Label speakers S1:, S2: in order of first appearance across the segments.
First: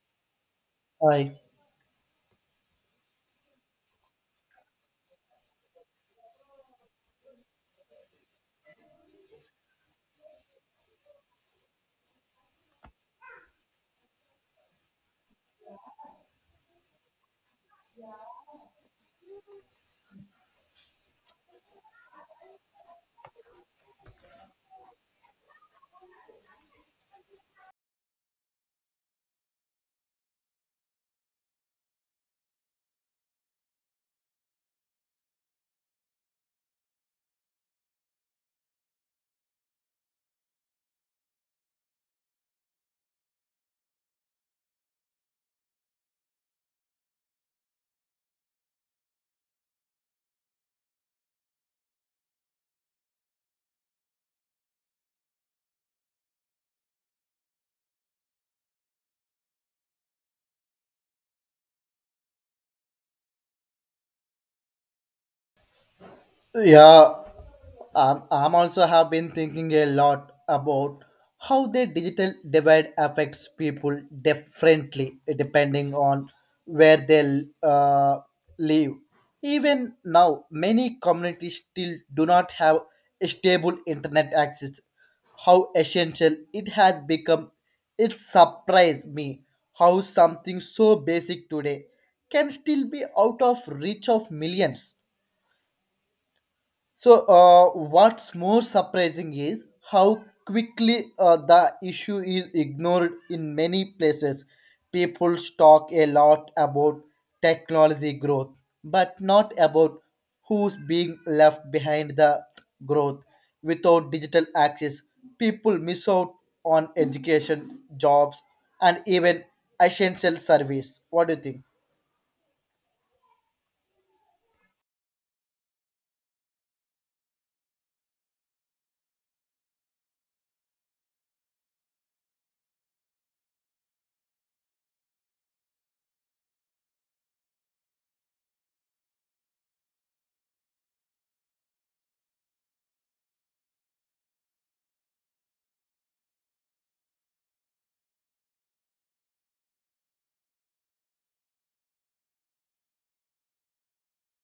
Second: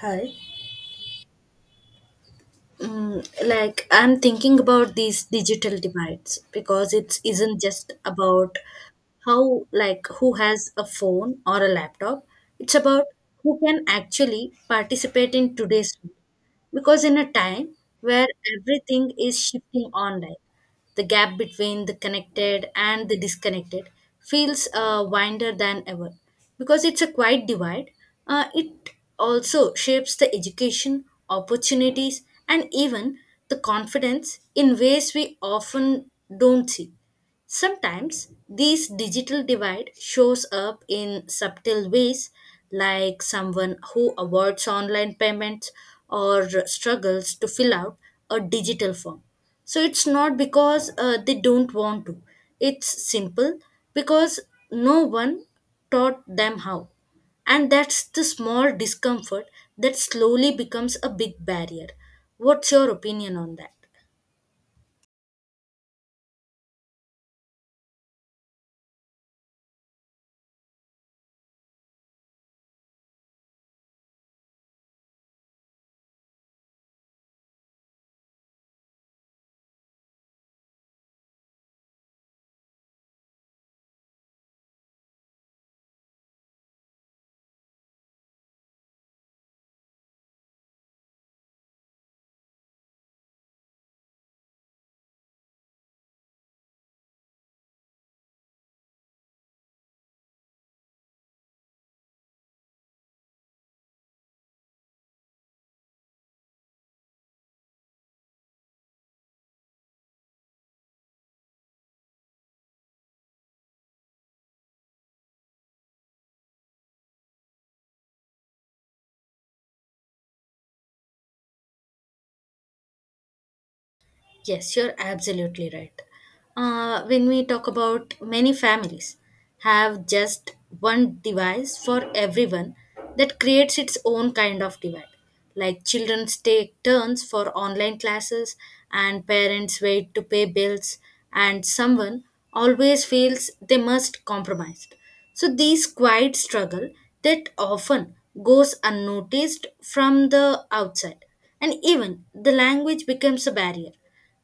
S1: Hi.
S2: I
S1: Like I'm thinking about these digital divides because it isn't just about how, like, who has a phone or a laptop. It's about who can actually participate in today's. Because in a time where everything is shifting online, the gap between the connected and the disconnected feels wider than ever. Because it's a quiet divide, it also shapes the education, opportunities, and even the confidence in ways we often don't see. Sometimes this digital divide shows up in subtle ways, like someone who avoids online payments or struggles to fill out a digital form. So it's not because they don't want to, it's simple because no one taught them how. And that's the small discomfort that slowly becomes a big barrier. What's your opinion on that?
S2: yeah, I'm also have been thinking a lot about how the digital divide affects people differently depending on where they live. Even now, many communities still do not have stable internet access. How essential it has become! It surprised me how something so basic today can still be out of reach of millions. What's more surprising is how quickly the issue is ignored in many places. People talk a lot about technology growth, but not about who's being left behind the growth. Without digital access, people miss out on education, jobs, and even essential service. What do you think?
S1: Yes, you're absolutely right. When we talk about many families have just one device for everyone, that creates its own kind of divide. Like children take turns for online classes, and parents wait to pay bills, and someone always feels they must compromise. So these quiet struggle that often goes unnoticed from the outside, and even the language becomes a barrier,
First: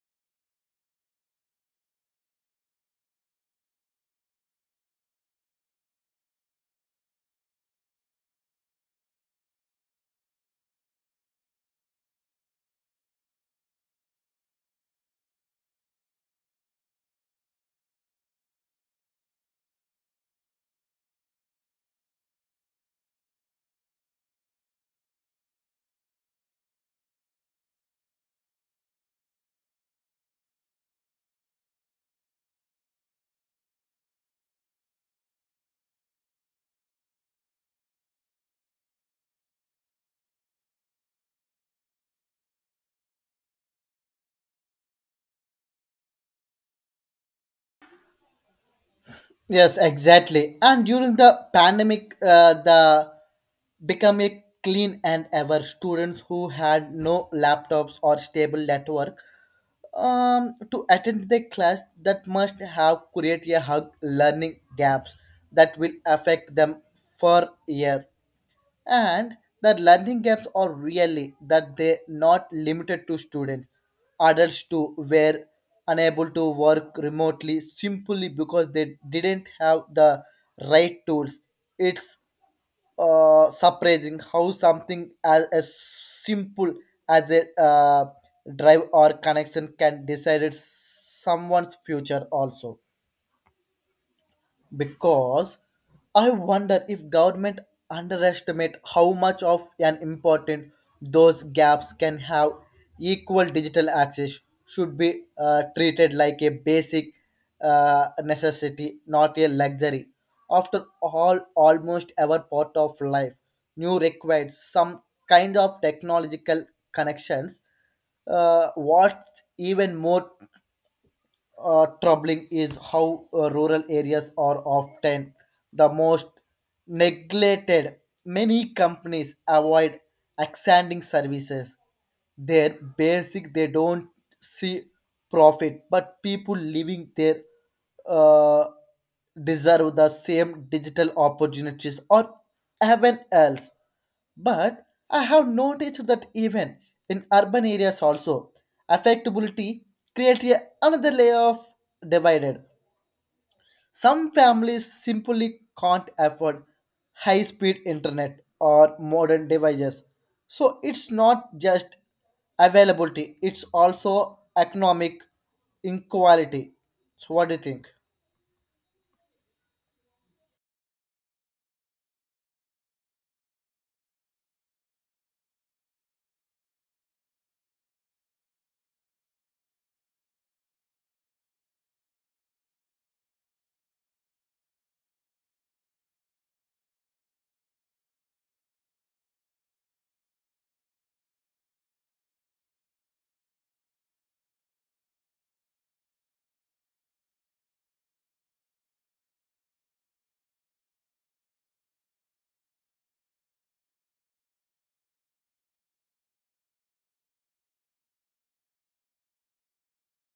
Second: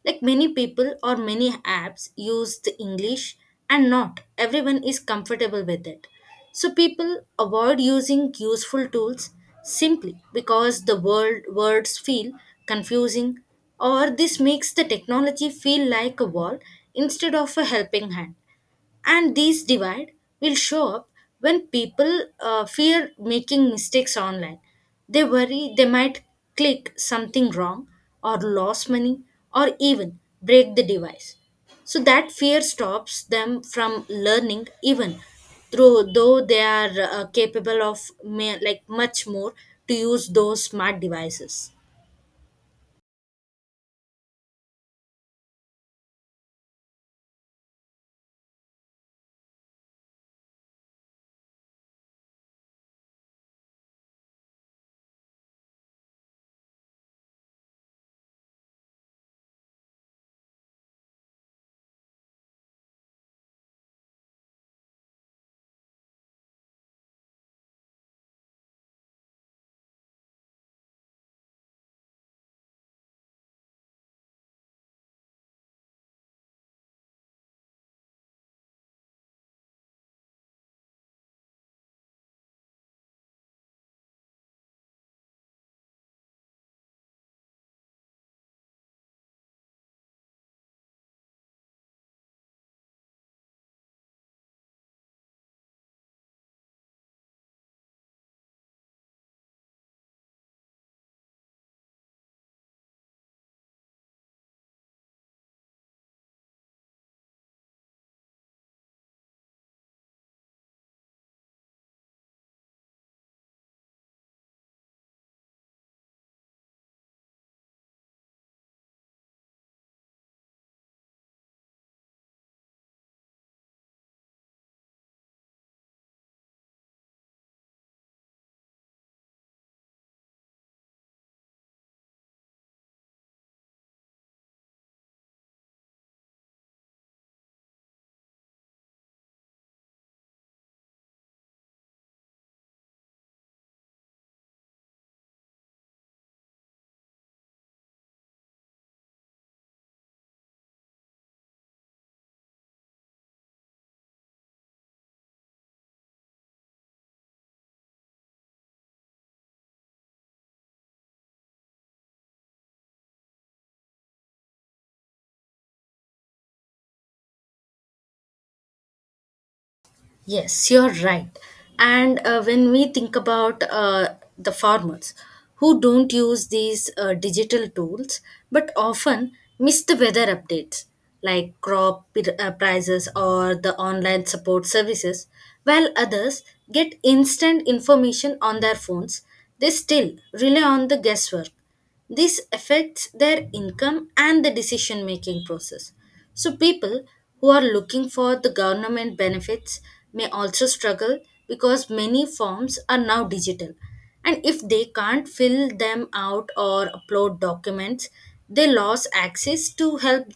S1: like many people or many apps use the English, and not everyone is comfortable with it. So people avoid using useful tools simply because the words feel confusing, or this makes the technology feel like a wall instead of a helping hand. And these divide will show up when people fear making mistakes online. They worry they might click something wrong, or lose money, or even break the device, so that fear stops them from learning, even through though they are capable of like much more, to use those smart devices.
S2: Yes, exactly. And during the pandemic, the become a clean and ever students who had no laptops or stable network to attend the class that must have created a hug learning gaps that will affect them for year. And the learning gaps are really that they not limited to students, adults too were unable to work remotely simply because they didn't have the right tools. It's surprising how something as simple as a drive or connection can decide someone's future also, because I wonder if government underestimate how much of an important those gaps can have. Equal digital access should be treated like a basic necessity, not a luxury. After all, almost every part of life, new requires some kind of technological connections. Uh, what's even more troubling is how rural areas are often the most neglected. Many companies avoid expanding services. They're basic, they don't see profit, but people living there uh, deserve the same digital opportunities or even else. But I have noticed that even in urban areas also, affectability creates another layer of divided. Some families simply can't afford high speed internet or modern devices. So it's not just availability, it's also economic inequality. So, what do you think?
S1: Yes, you're right. And when we think about the farmers who don't use these digital tools but often miss the weather updates, like crop prices or the online support services, while others get instant information on their phones. They still rely on the guesswork. This affects their income and the decision making process. So, people who are looking for the government benefits may also struggle because many forms are now digital. And if they can't fill them out or upload documents, they lose access to help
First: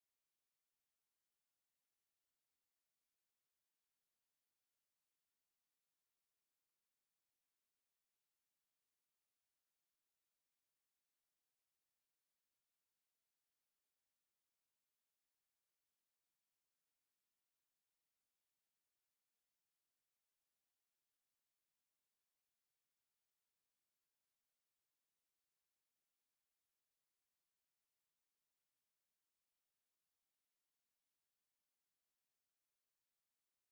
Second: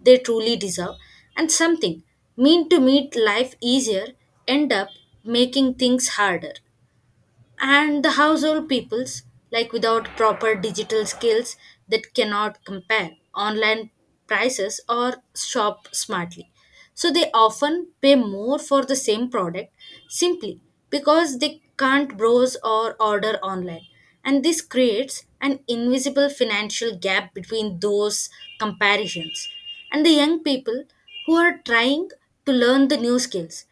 S1: they truly deserve. And something mean to make life easier end up making things harder. And the household peoples, like without proper digital skills, that cannot compare online prices or shop smartly, so they often pay more for the same product, simply because they can't browse or order online. And this creates an invisible financial gap between those comparisons and the young people who are trying to learn the new skills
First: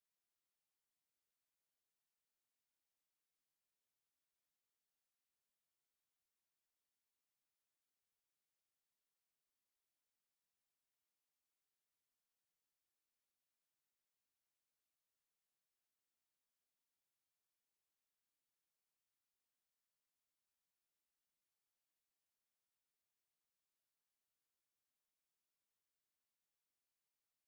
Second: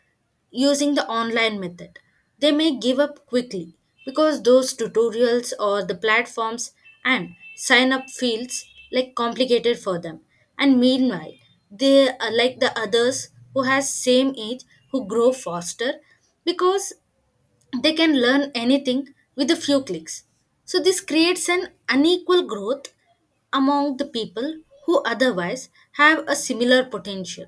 S1: using the online method. They may give up quickly because those tutorials or the platforms and sign up fields like complicated for them. And meanwhile, they are like the others who has same age, who grow faster because they can learn anything with a few clicks. So, this creates an unequal growth among the people who otherwise have a similar potential.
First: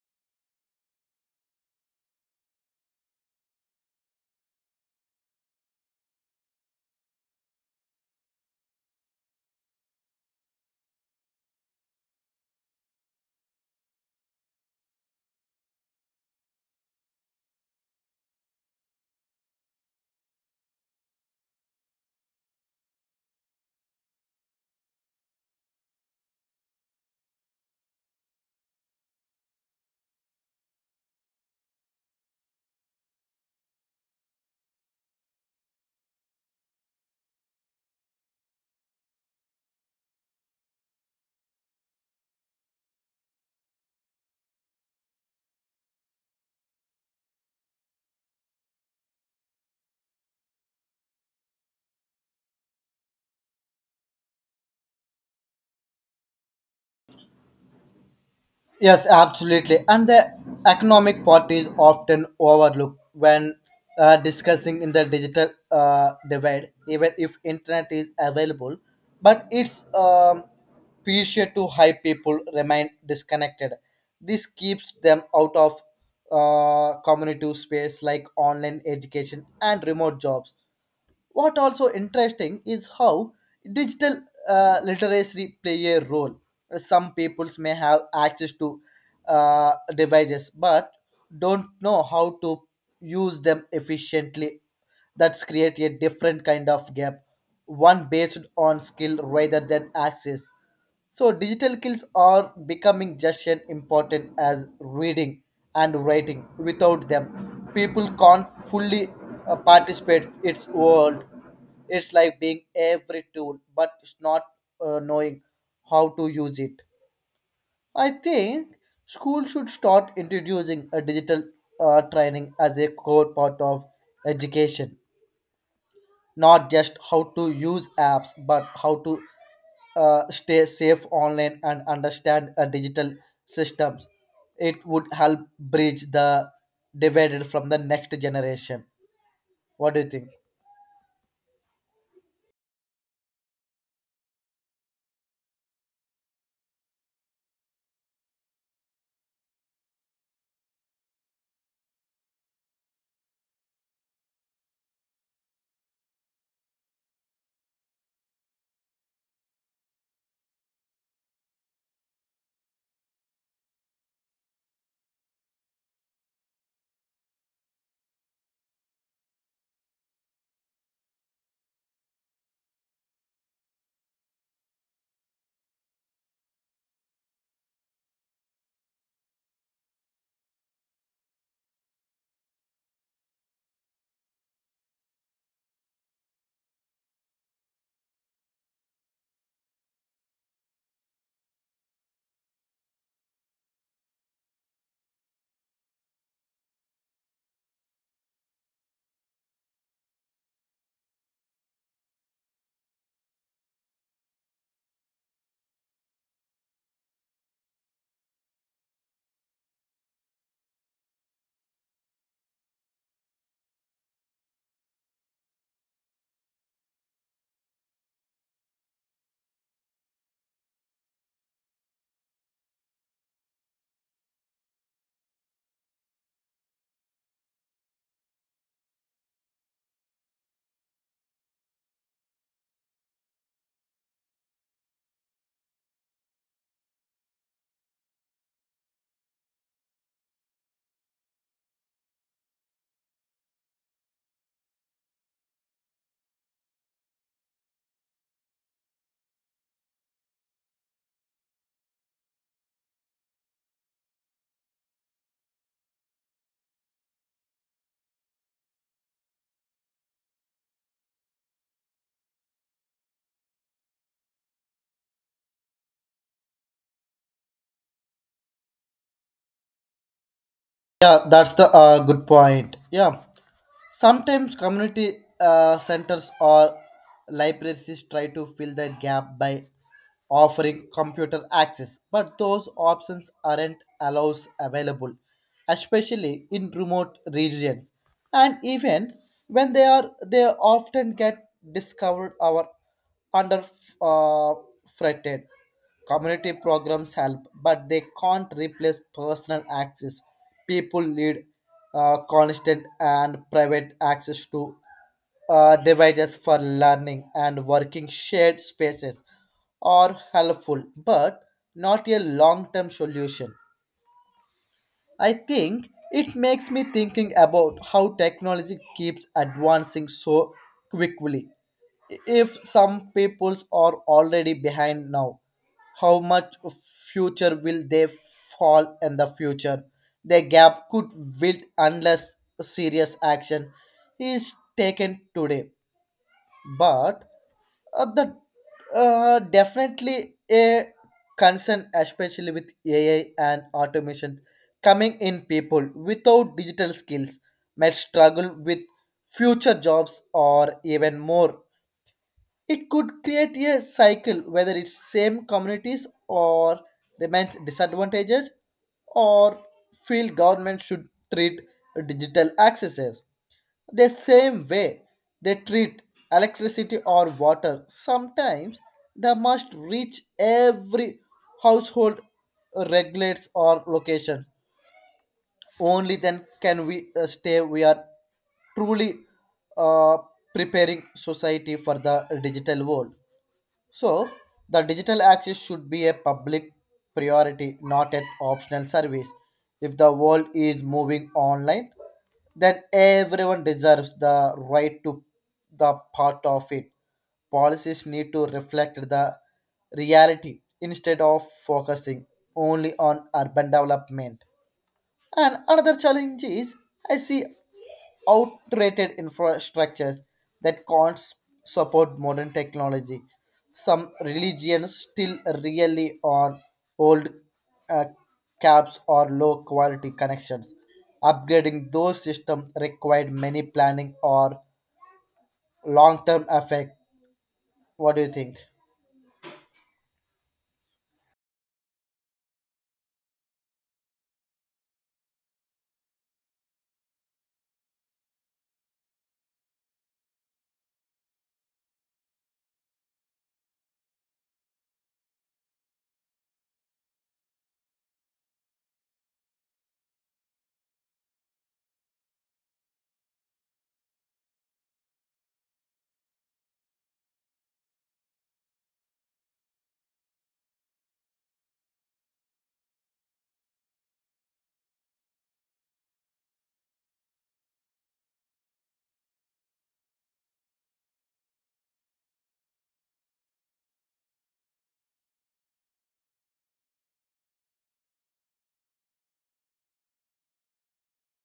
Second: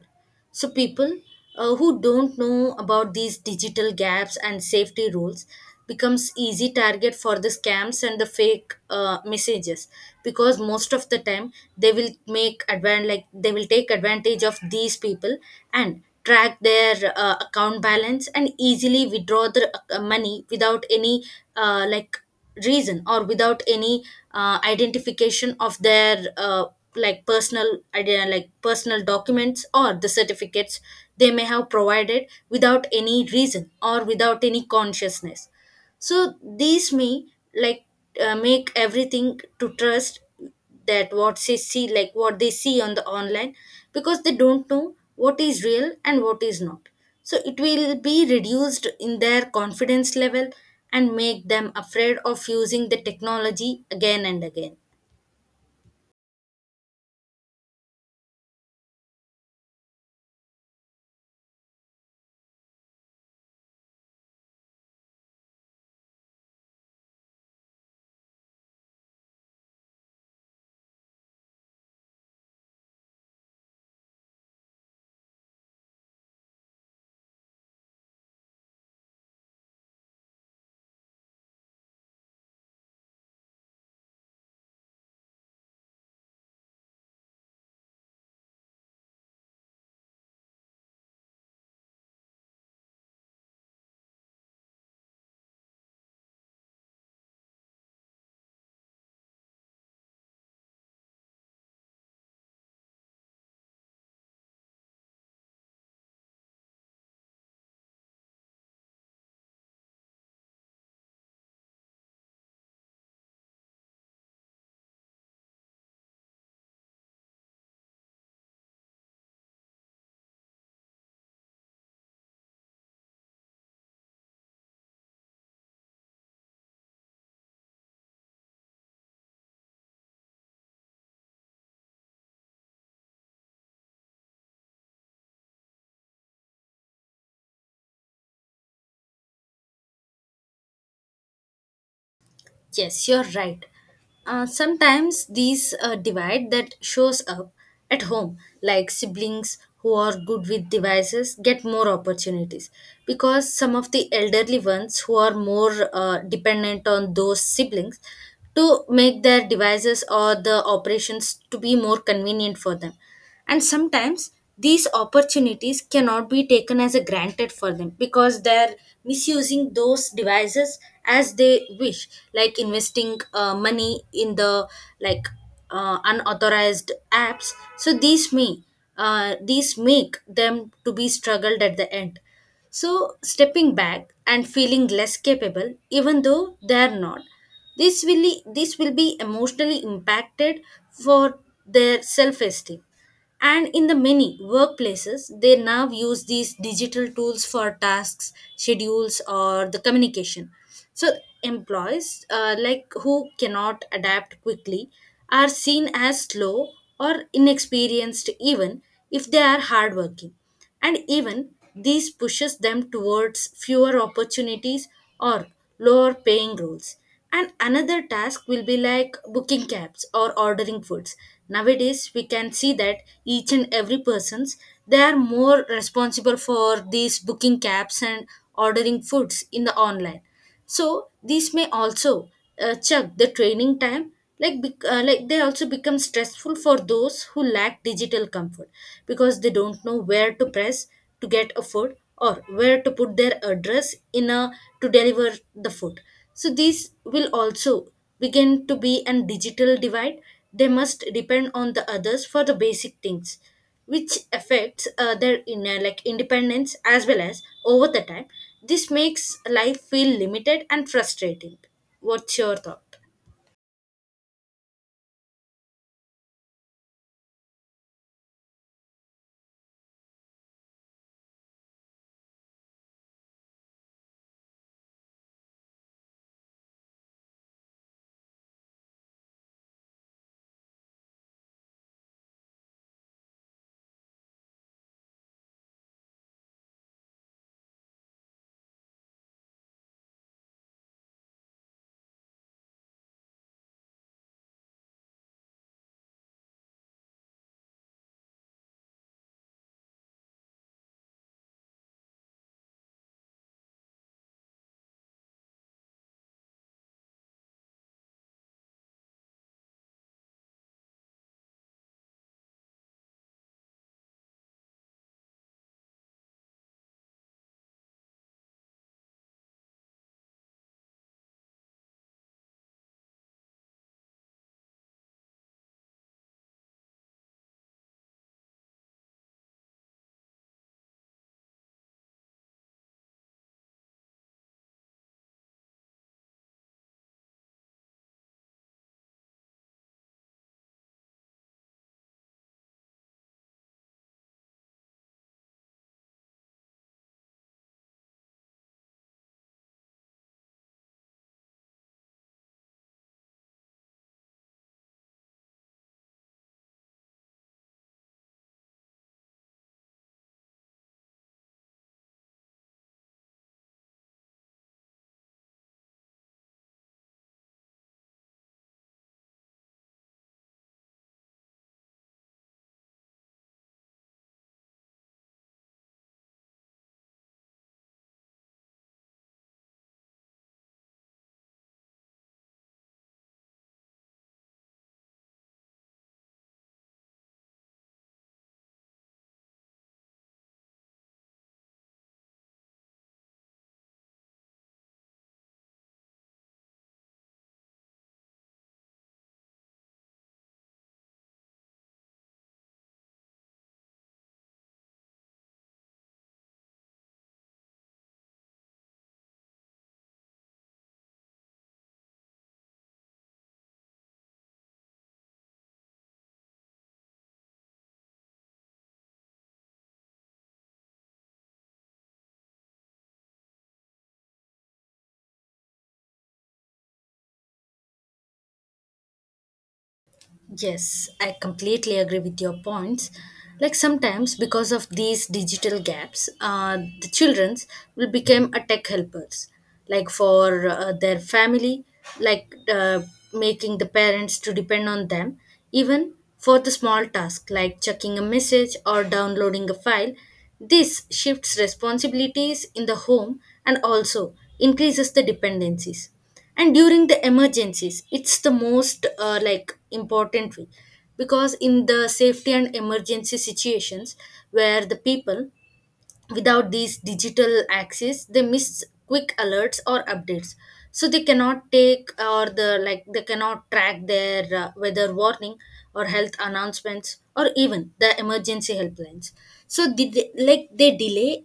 S1: So, people who don't know about these digital gaps and safety rules becomes easy target for the scams and the fake messages, because most of the time they will take advantage of these people, and track their account balance, and easily withdraw the money without any uh, like reason, or without any identification of their like personal idea like personal documents or the certificates they may have provided without any reason or without any consciousness. So these may like make everything to trust that what they see on the online, because they don't know what is real and what is not. So it will be reduced in their confidence level and make them afraid of using the technology again and again.
S2: Yes, absolutely. And the economic part is often overlooked when discussing in the digital divide, even if internet is available. But it's crucial to high people remain disconnected. This keeps them out of community space like online education and remote jobs. What also interesting is how digital literacy play a role. Some peoples may have access to devices but don't know how to use them efficiently. That's create a different kind of gap, one based on skill rather than access. So digital skills are becoming just as important as reading and writing. Without them, people can't fully participate its world. It's like being every tool, but it's not knowing how to use it. I think schools should start introducing a digital training as a core part of education, not just how to use apps but how to stay safe online and understand digital systems. It would help bridge the divided from the next generation. What do you think?
S1: Yes, you're right. Sometimes these divide that shows up at home, like siblings who are good with devices, get more opportunities, because some of the elderly ones who are more dependent on those siblings to make their devices or the operations to be more convenient for them. And sometimes these opportunities cannot be taken as a granted for them, because they're misusing those devices as they wish, like investing money in the, like unauthorized apps. So these may these make them to be struggled at the end. So stepping back and feeling less capable, even though they are not, this will this will be emotionally impacted for their self esteem. And in the many workplaces, they now use these digital tools for tasks, schedules, or the communication. So, employees, like who cannot adapt quickly, are seen as slow or inexperienced, even if they are hardworking. And even these pushes them towards fewer opportunities or lower paying roles. And another task will be like booking cabs or ordering foods. Nowadays we can see that each and every persons, they are more responsible for these booking cabs and ordering foods in the online. So these may also check the training time, like they also become stressful for those who lack digital comfort, because they don't know where to press to get a food, or where to put their address in a to deliver the food. So these will also begin to be an digital divide. They must depend on the others for the basic things, which affects their inner, like independence, as well as over the time. This makes life feel limited and frustrating. What's your thought?
S2: Yeah, that's the good point. Yeah. Sometimes community centers or libraries try to fill the gap by offering computer access, but those options aren't allows available, especially in remote regions. And even when they are, they often get discovered or under uh, fretted. Community programs help, but they can't replace personal access. People need constant and private access to devices for learning and working. Shared spaces are helpful, but not a long term solution. I think it makes me thinking about how technology keeps advancing so quickly. If some peoples are already behind now, how much future will they fall in the future? The gap could build unless serious action is taken today. But that definitely a concern, especially with AI and automation coming in. People without digital skills might struggle with future jobs or even more. It could create a cycle whether it's same communities or remains disadvantaged, or feel government should treat digital access as the same way they treat electricity or water sometimes. They must reach every household, regulates or location. Only then can we stay we are truly uh, preparing society for the digital world. So, the digital access should be a public priority, not an optional service. If the world is moving online, then everyone deserves the right to the part of it. Policies need to reflect the reality instead of focusing only on urban development. And another challenge is I see outdated infrastructures that can't s- support modern technology. Some religions still really on old uh, caps or low quality connections. Upgrading those systems required many planning or long term effect. What do you think?
S1: Yes, I completely agree with your points. Like sometimes, because of these digital gaps, the childrens will become a tech helpers, like for their family, like making the parents to depend on them, even for the small task like checking a message or downloading a file. This shifts responsibilities in the home, and also increases the dependencies. And during the emergencies, it's the most like important way, because in the safety and emergency situations where the people without these digital access, they miss quick alerts or updates. So they cannot track their weather warning or health announcements or even the emergency helplines. So did they, like they delay,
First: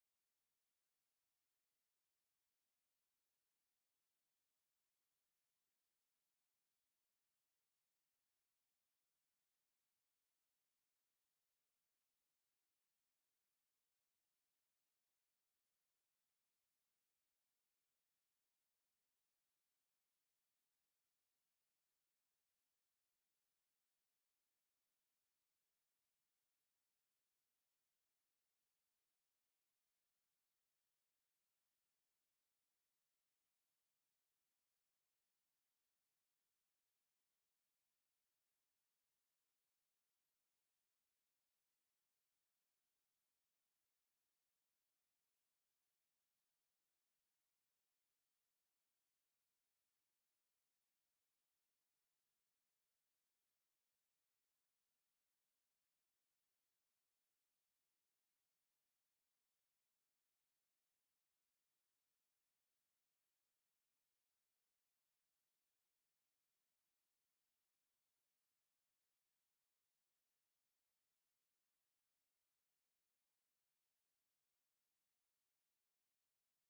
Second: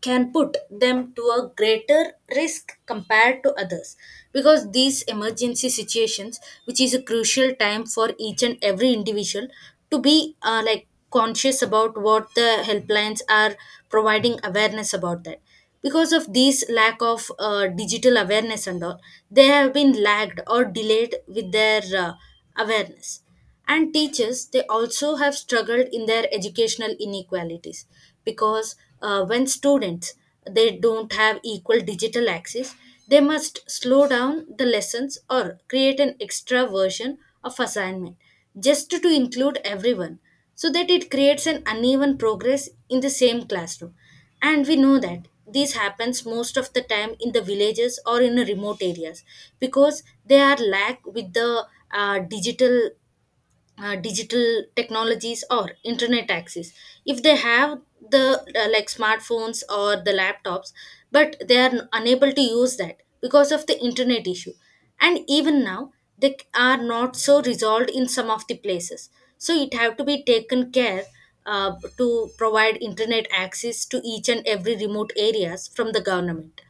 S1: can put them to a greater risk compared to others, because these emergency situations, which is a crucial time for each and every individual to be like conscious about what the helplines are providing awareness about that. Because of this lack of digital awareness and all, they have been lagged or delayed with their awareness. And teachers, they also have struggled in their educational inequalities, because when students, they don't have equal digital access, they must slow down the lessons or create an extra version of assignment just to include everyone. So that it creates an uneven progress in the same classroom. And we know that this happens most of the time in the villages or in the remote areas, because they are lack with the uh, digital digital technologies or internet access. If they have the like smartphones or the laptops, but they are unable to use that because of the internet issue. And even now, they are not so resolved in some of the places. So it have to be taken care, to provide internet access to each and every remote areas from the government.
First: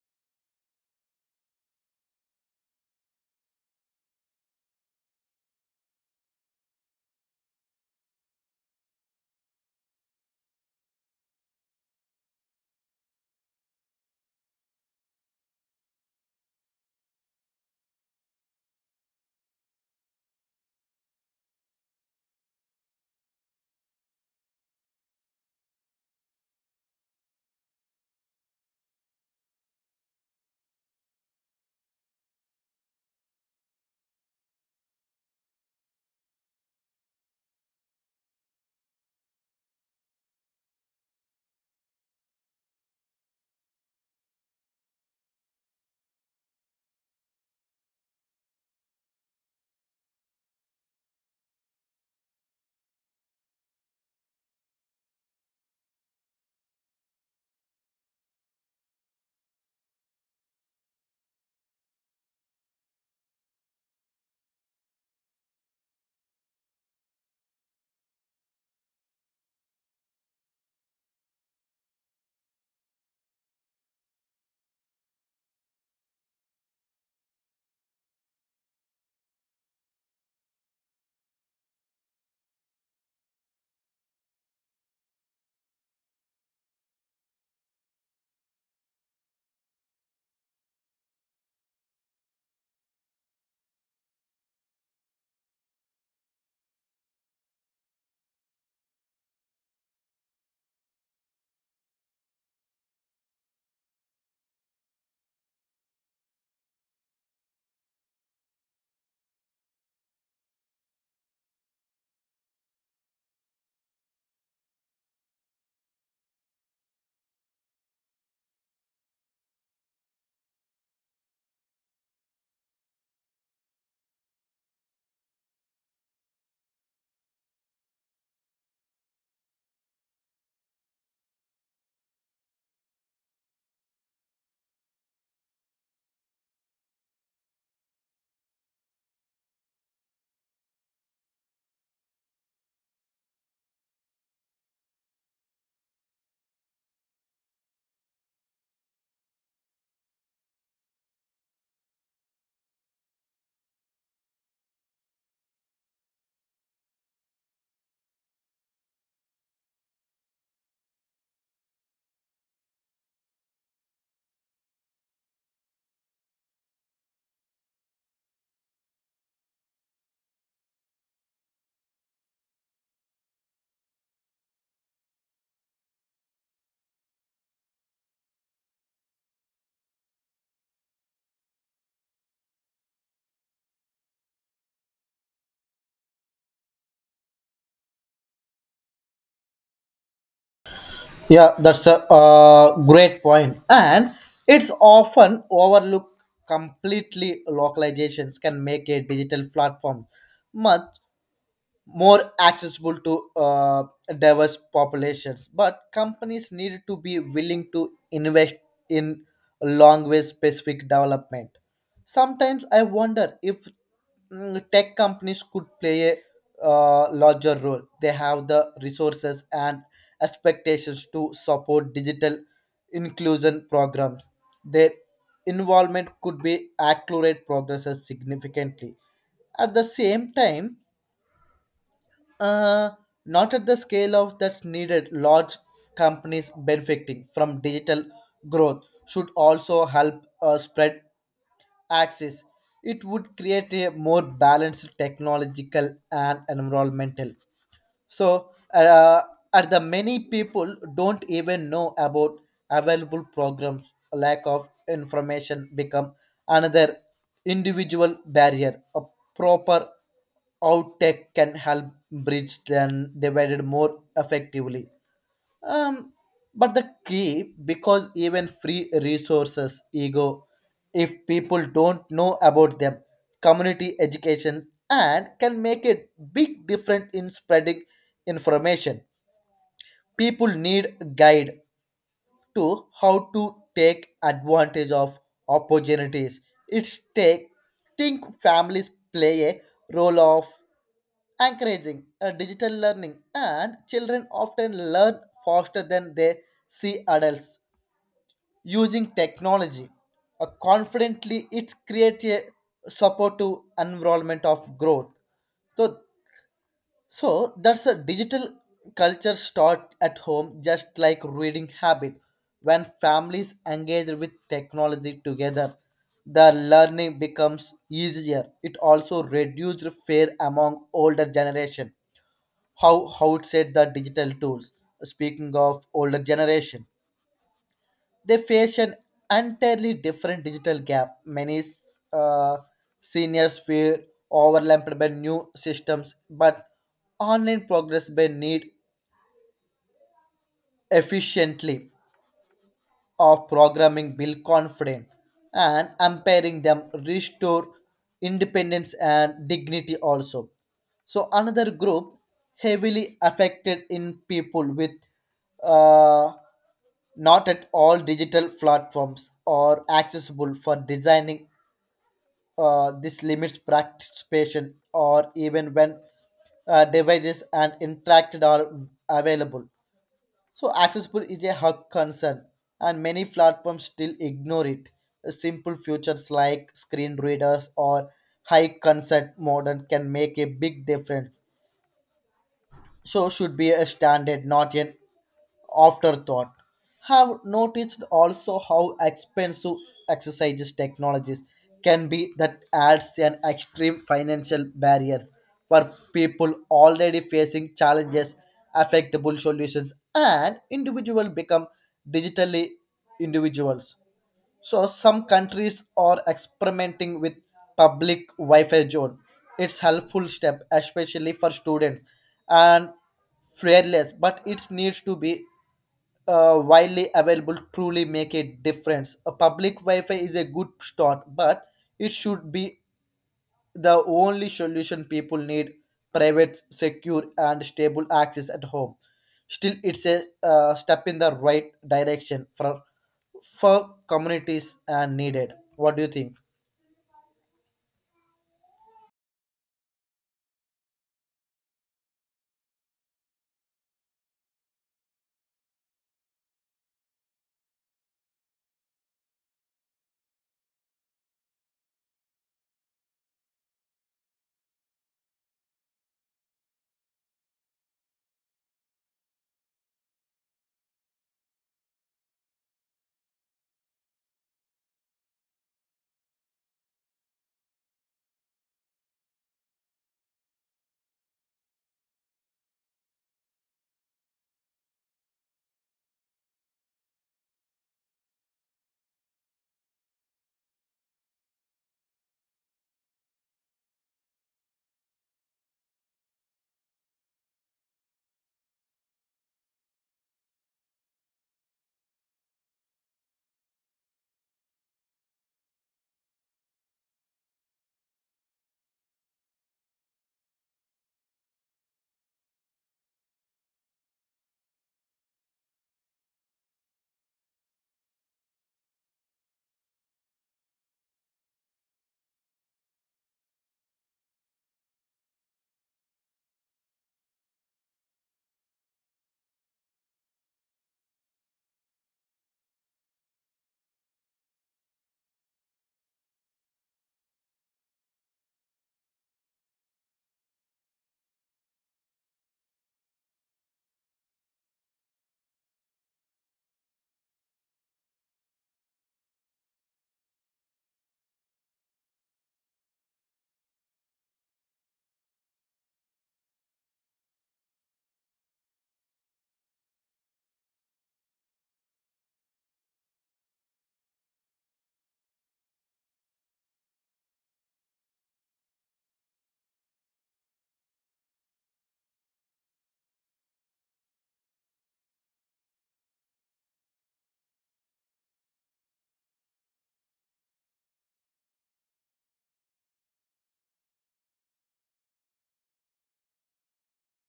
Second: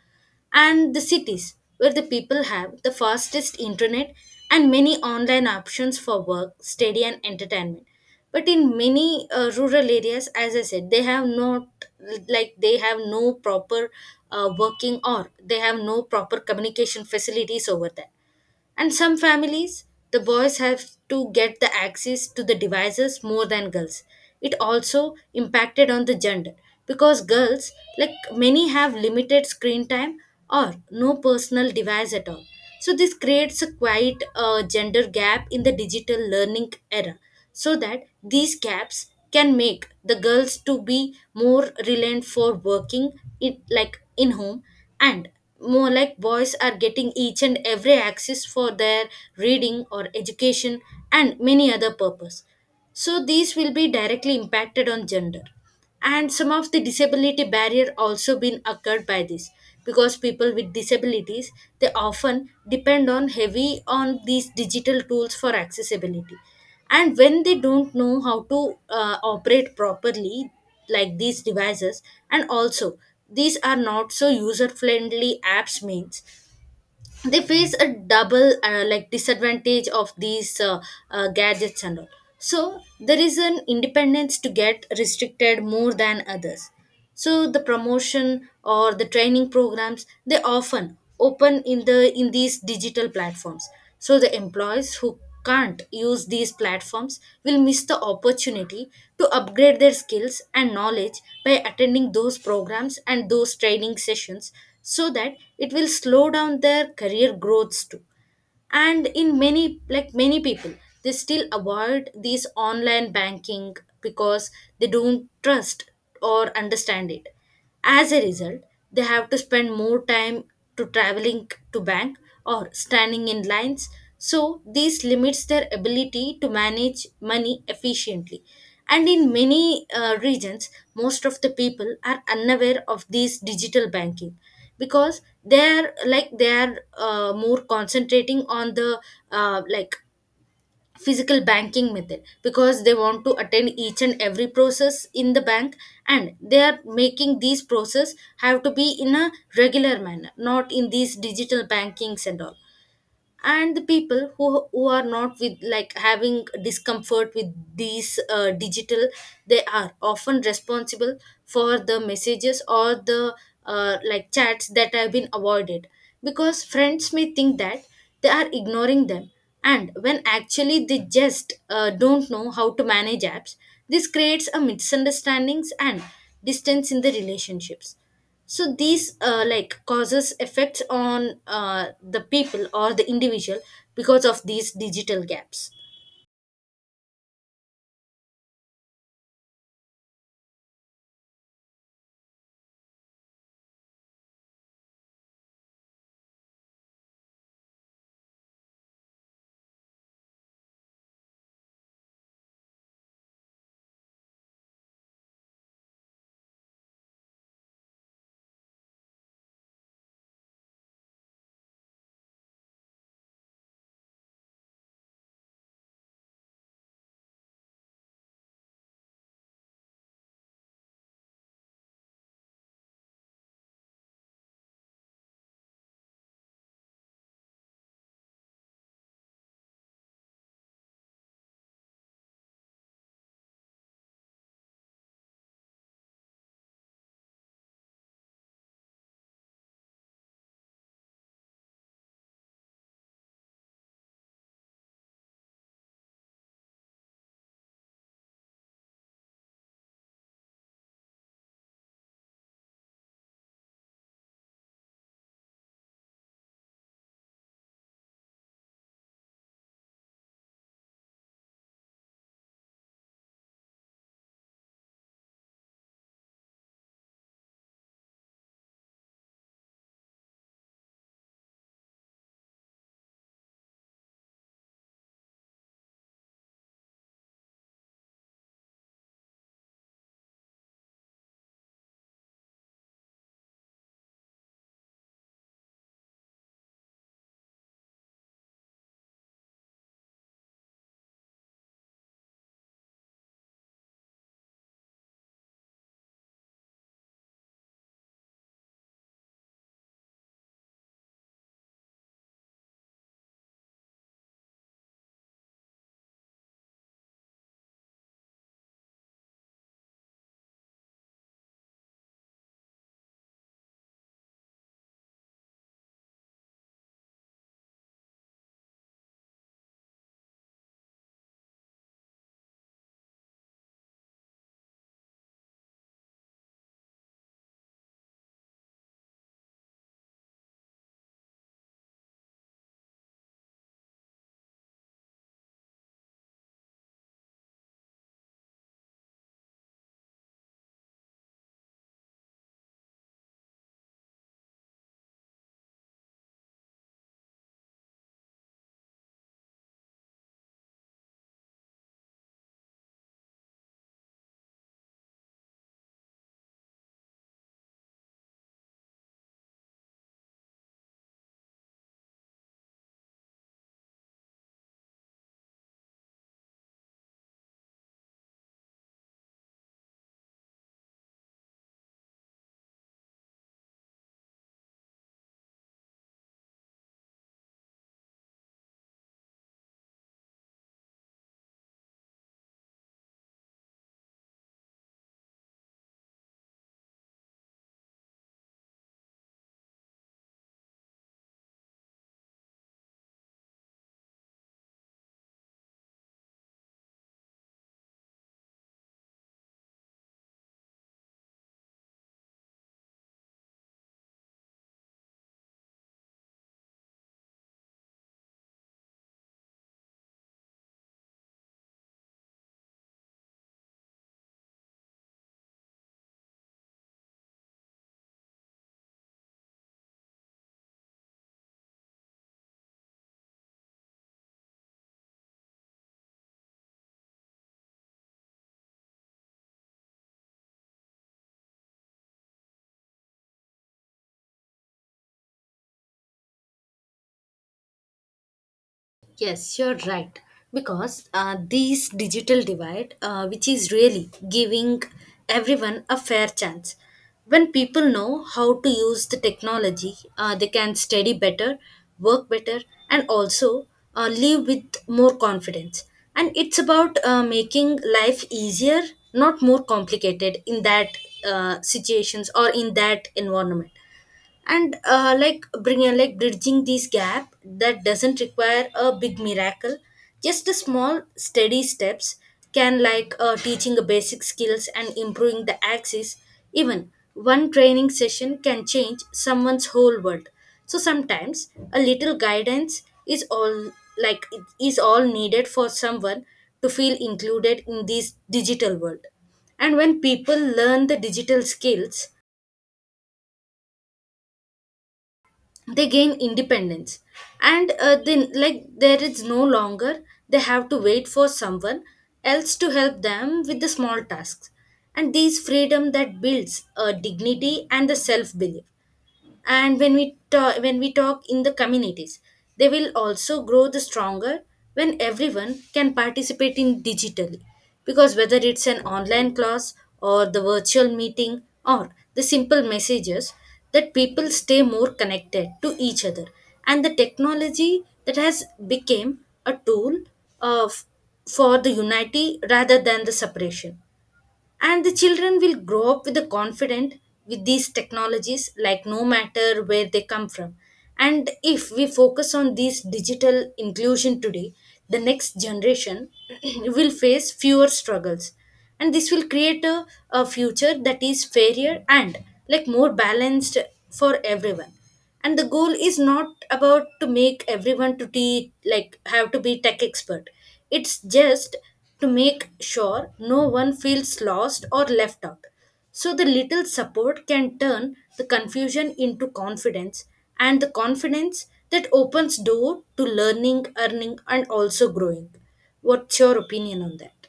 S1: And the cities where the people have the fastest internet and many online options for work, study, and entertainment. But in many rural areas, as I said, they have not, like they have no proper communication facilities over there. And some families, the boys have to get the access to the devices more than girls. It also impacted on the gender, because girls, like many, have limited screen time or no personal device at all. So this creates a quite gender gap in the digital learning era, so that these gaps can make the girls to be more reliant for working it, like in home. And more like boys are getting each and every access for their reading or education and many other purpose. So these will be directly impacted on gender. And some of the disability barrier also been occurred by this because people with disabilities they often depend on heavy on these digital tools for accessibility, and when they don't know how to operate properly like these devices, and also these are not so user friendly apps means they face a double like disadvantage of these gadgets and all. So there is an independence to get restricted more than others. So the promotion or the training programs they often open in these digital platforms, so the employees who can't use these platforms will miss the opportunity to upgrade their skills and knowledge by attending those programs and those training sessions, so that it will slow down their career growths too. And in many many people, they still avoid these online banking because they don't trust or understand it. As a result, they have to spend more time to traveling to bank or standing in lines. So this limits their ability to manage money efficiently. And in many regions, most of the people are unaware of this digital banking because they're more concentrating on the like physical banking method, because they want to attend each and every process in the bank, and they are making these process have to be in a regular manner, not in these digital bankings and all. And the people who are not with like having discomfort with these digital, they are often responsible for the messages or the like chats that have been avoided, because friends may think that they are ignoring them, and when actually they just don't know how to manage apps. This creates a misunderstandings and distance in the relationships. So these like causes effects on the people or the individual because of these digital gaps.
S2: Yeah, that's a great point. And it's often overlooked completely. Localizations can make a digital platform much more accessible to diverse populations, but companies need to be willing to invest in long way specific development. Sometimes I wonder if tech companies could play a larger role. They have the resources and expectations to support digital inclusion programs. Their involvement could be accelerate progresses significantly. At the same time, uh, not at the scale of that's needed. Large companies benefiting from digital growth should also help spread access. It would create a more balanced technological and environmental. So and the many people don't even know about available programs. Lack of information become another individual barrier. A proper outtake can help bridge than divided more effectively. Um, but the key, because even free resources, ego, if people don't know about them, community education and can make a big difference in spreading information. People need guide to how to take advantage of opportunities. It's take think families play a role of encouraging digital learning, and children often learn faster than they see adults using technology confidently. It creates a supportive environment of growth. So so that's a digital culture start at home, just like reading habit. When families engage with technology together, the learning becomes easier. It also reduced fear among older generation. How it said the digital tools. Speaking of older generation, they face an entirely different digital gap. Many uh, seniors feel overlapped by new systems, but online progress may need efficiently of programming build confidence and empowering them restore independence and dignity also. So another group heavily affected in people with uh, not at all digital platforms or accessible for designing. Uh, this limits participation or even when devices and interacted are available. So accessible is a hot concern, and many platforms still ignore it. Simple features like screen readers or high consent modern can make a big difference, so should be a standard, not an afterthought. Have noticed also how expensive exercises technologies can be. That adds an extreme financial barriers for people already facing challenges, affectable solutions, and individual become digitally individuals. So some countries are experimenting with public Wi-Fi zone. It's helpful step, especially for students, and fearless. But it needs to be widely available. Truly make a difference. A public Wi-Fi is a good start, but it should be the only solution. People need private, secure, and stable access at home. Still, it's a step in the right direction for communities are needed. What do you think?
S1: Yes, you're right. Because this digital divide, which is really giving everyone a fair chance. When people know how to use the technology, they can study better, work better, and also live with more confidence. And it's about making life easier, not more complicated in that situations or in that environment. And like bring like bridging this gap that doesn't require a big miracle, just a small steady steps can like teaching the basic skills and improving the axis. Even one training session can change someone's whole world. So sometimes a little guidance is all, needed for someone to feel included in this digital world. And when people learn the digital skills, they gain independence, and then like there is no longer they have to wait for someone else to help them with the small tasks. And these freedom that builds a dignity and the self belief. And when we talk in the communities, they will also grow the stronger when everyone can participate in digitally, because whether it's an online class or the virtual meeting or the simple messages, that people stay more connected to each other. And the technology that has become a tool of for the unity rather than the separation. And the children will grow up with the confident with these technologies, like no matter where they come from. And if we focus on these digital inclusion today, the next generation will face fewer struggles, and this will create a future that is fairer and like more balanced for everyone. And the goal is not about to make everyone to be like have to be tech expert, it's just to make sure no one feels lost or left out. So the little support can turn the confusion into confidence, and the confidence that opens door to learning earning and also growing. What's your opinion on that?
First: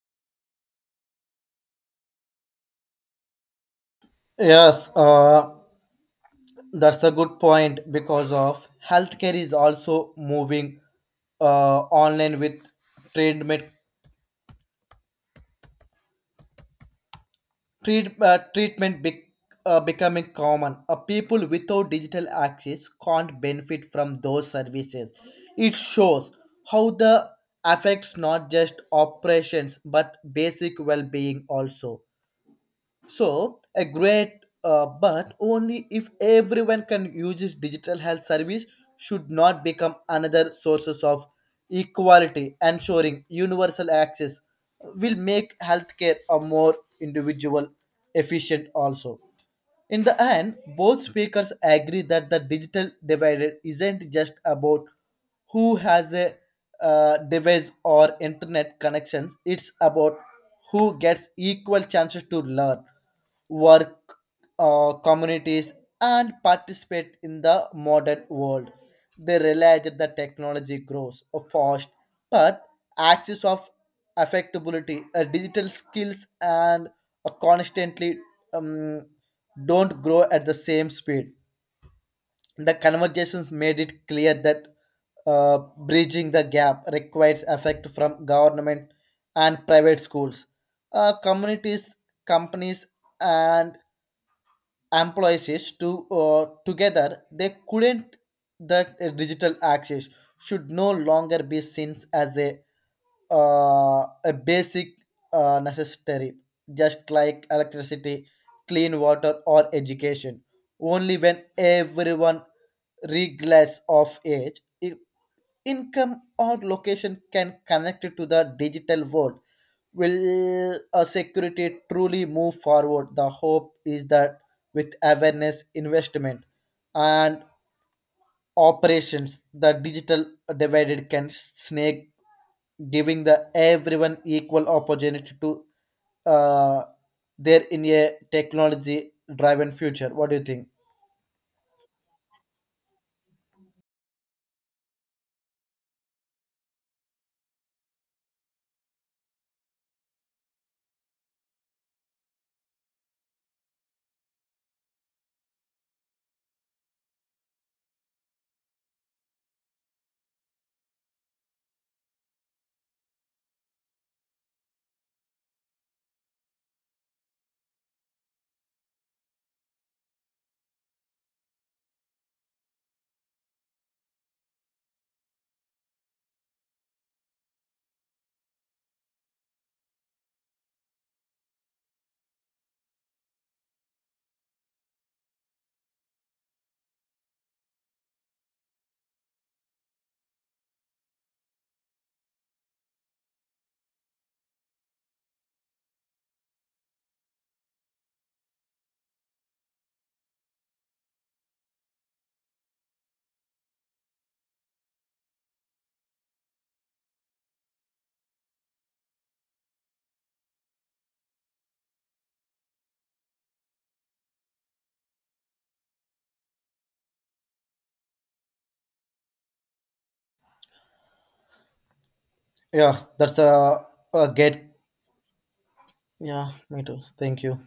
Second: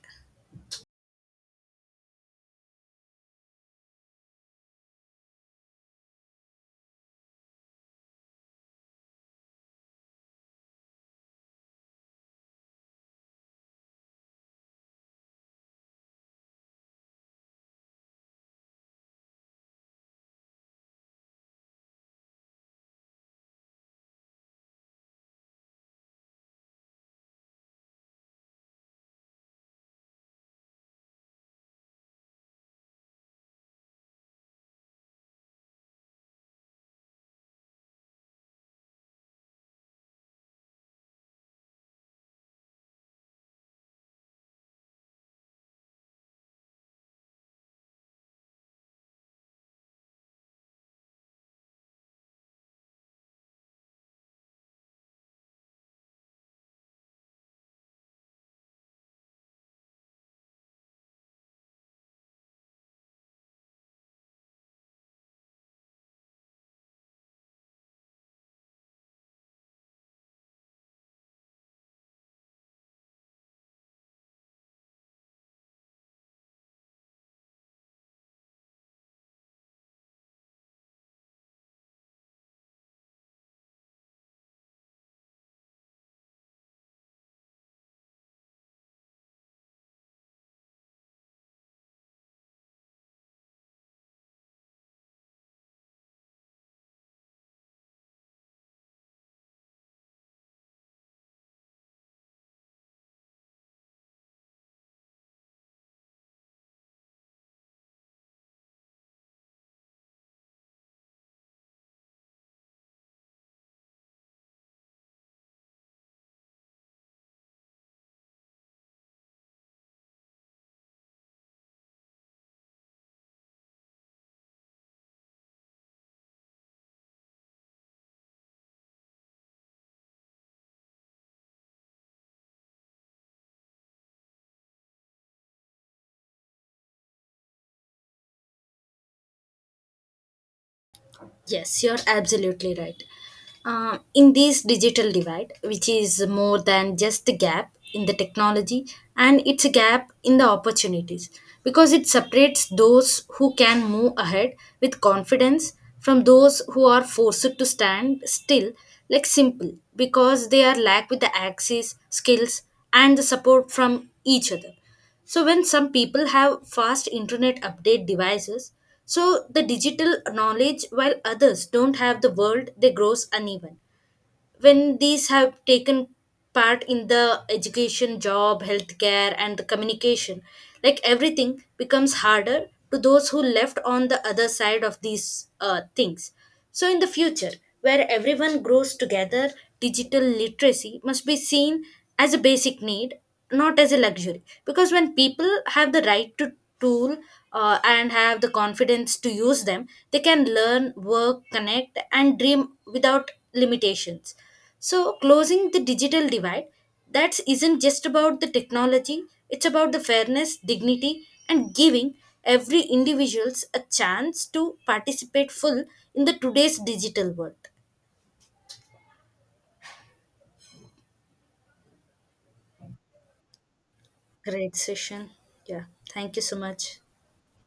S2: Yes, that's a good point because of healthcare is also moving online with treatment treatment becoming common. People without digital access can't benefit from those services. It shows how the affects not just operations but basic well-being also. So a great, but only if everyone can use this digital health service, should not become another sources of equality. Ensuring universal access will make healthcare a more individual, efficient also. In the end, both speakers agree that the digital divide isn't just about who has a device or internet connections, it's about who gets equal chances to learn, work, communities, and participate in the modern world. They realize that the technology grows fast, but axis of affectability, digital skills, and a constantly um, don't grow at the same speed. The conversations made it clear that bridging the gap requires effort from government and private schools, communities, companies, and employees to together. They couldn't that digital access should no longer be seen as a basic necessity, just like electricity, clean water, or education. Only when everyone, regardless of age, income, or location, can connect to the digital world, will a security truly move forward. The hope is that with awareness, investment, and operations, the digital divided can snake, giving the everyone equal opportunity to uh, there in a technology driven future. What do you think?
S1: Yes, you're absolutely right. In this digital divide, which is more than just a gap in the technology, and it's a gap in the opportunities, because it separates those who can move ahead with confidence from those who are forced to stand still, like simple, because they are lack with the access, skills, and the support from each other. So when some people have fast internet update devices, so the digital knowledge while others don't have the world they grows uneven. When these have taken part in the education, job, healthcare and the communication, like everything becomes harder to those who left on the other side of these things. So in the future, where everyone grows together, digital literacy must be seen as a basic need, not as a luxury. Because when people have the right to tool and have the confidence to use them, they can learn, work, connect, and dream without limitations. So closing the digital divide, that isn't just about the technology. It's about the fairness, dignity, and giving every individuals a chance to participate full in the today's digital world.
S2: Yeah, that's a get.
S1: Great session. Yeah. Thank you
S2: Yeah,
S1: so
S2: me
S1: much.
S2: too. Thank you.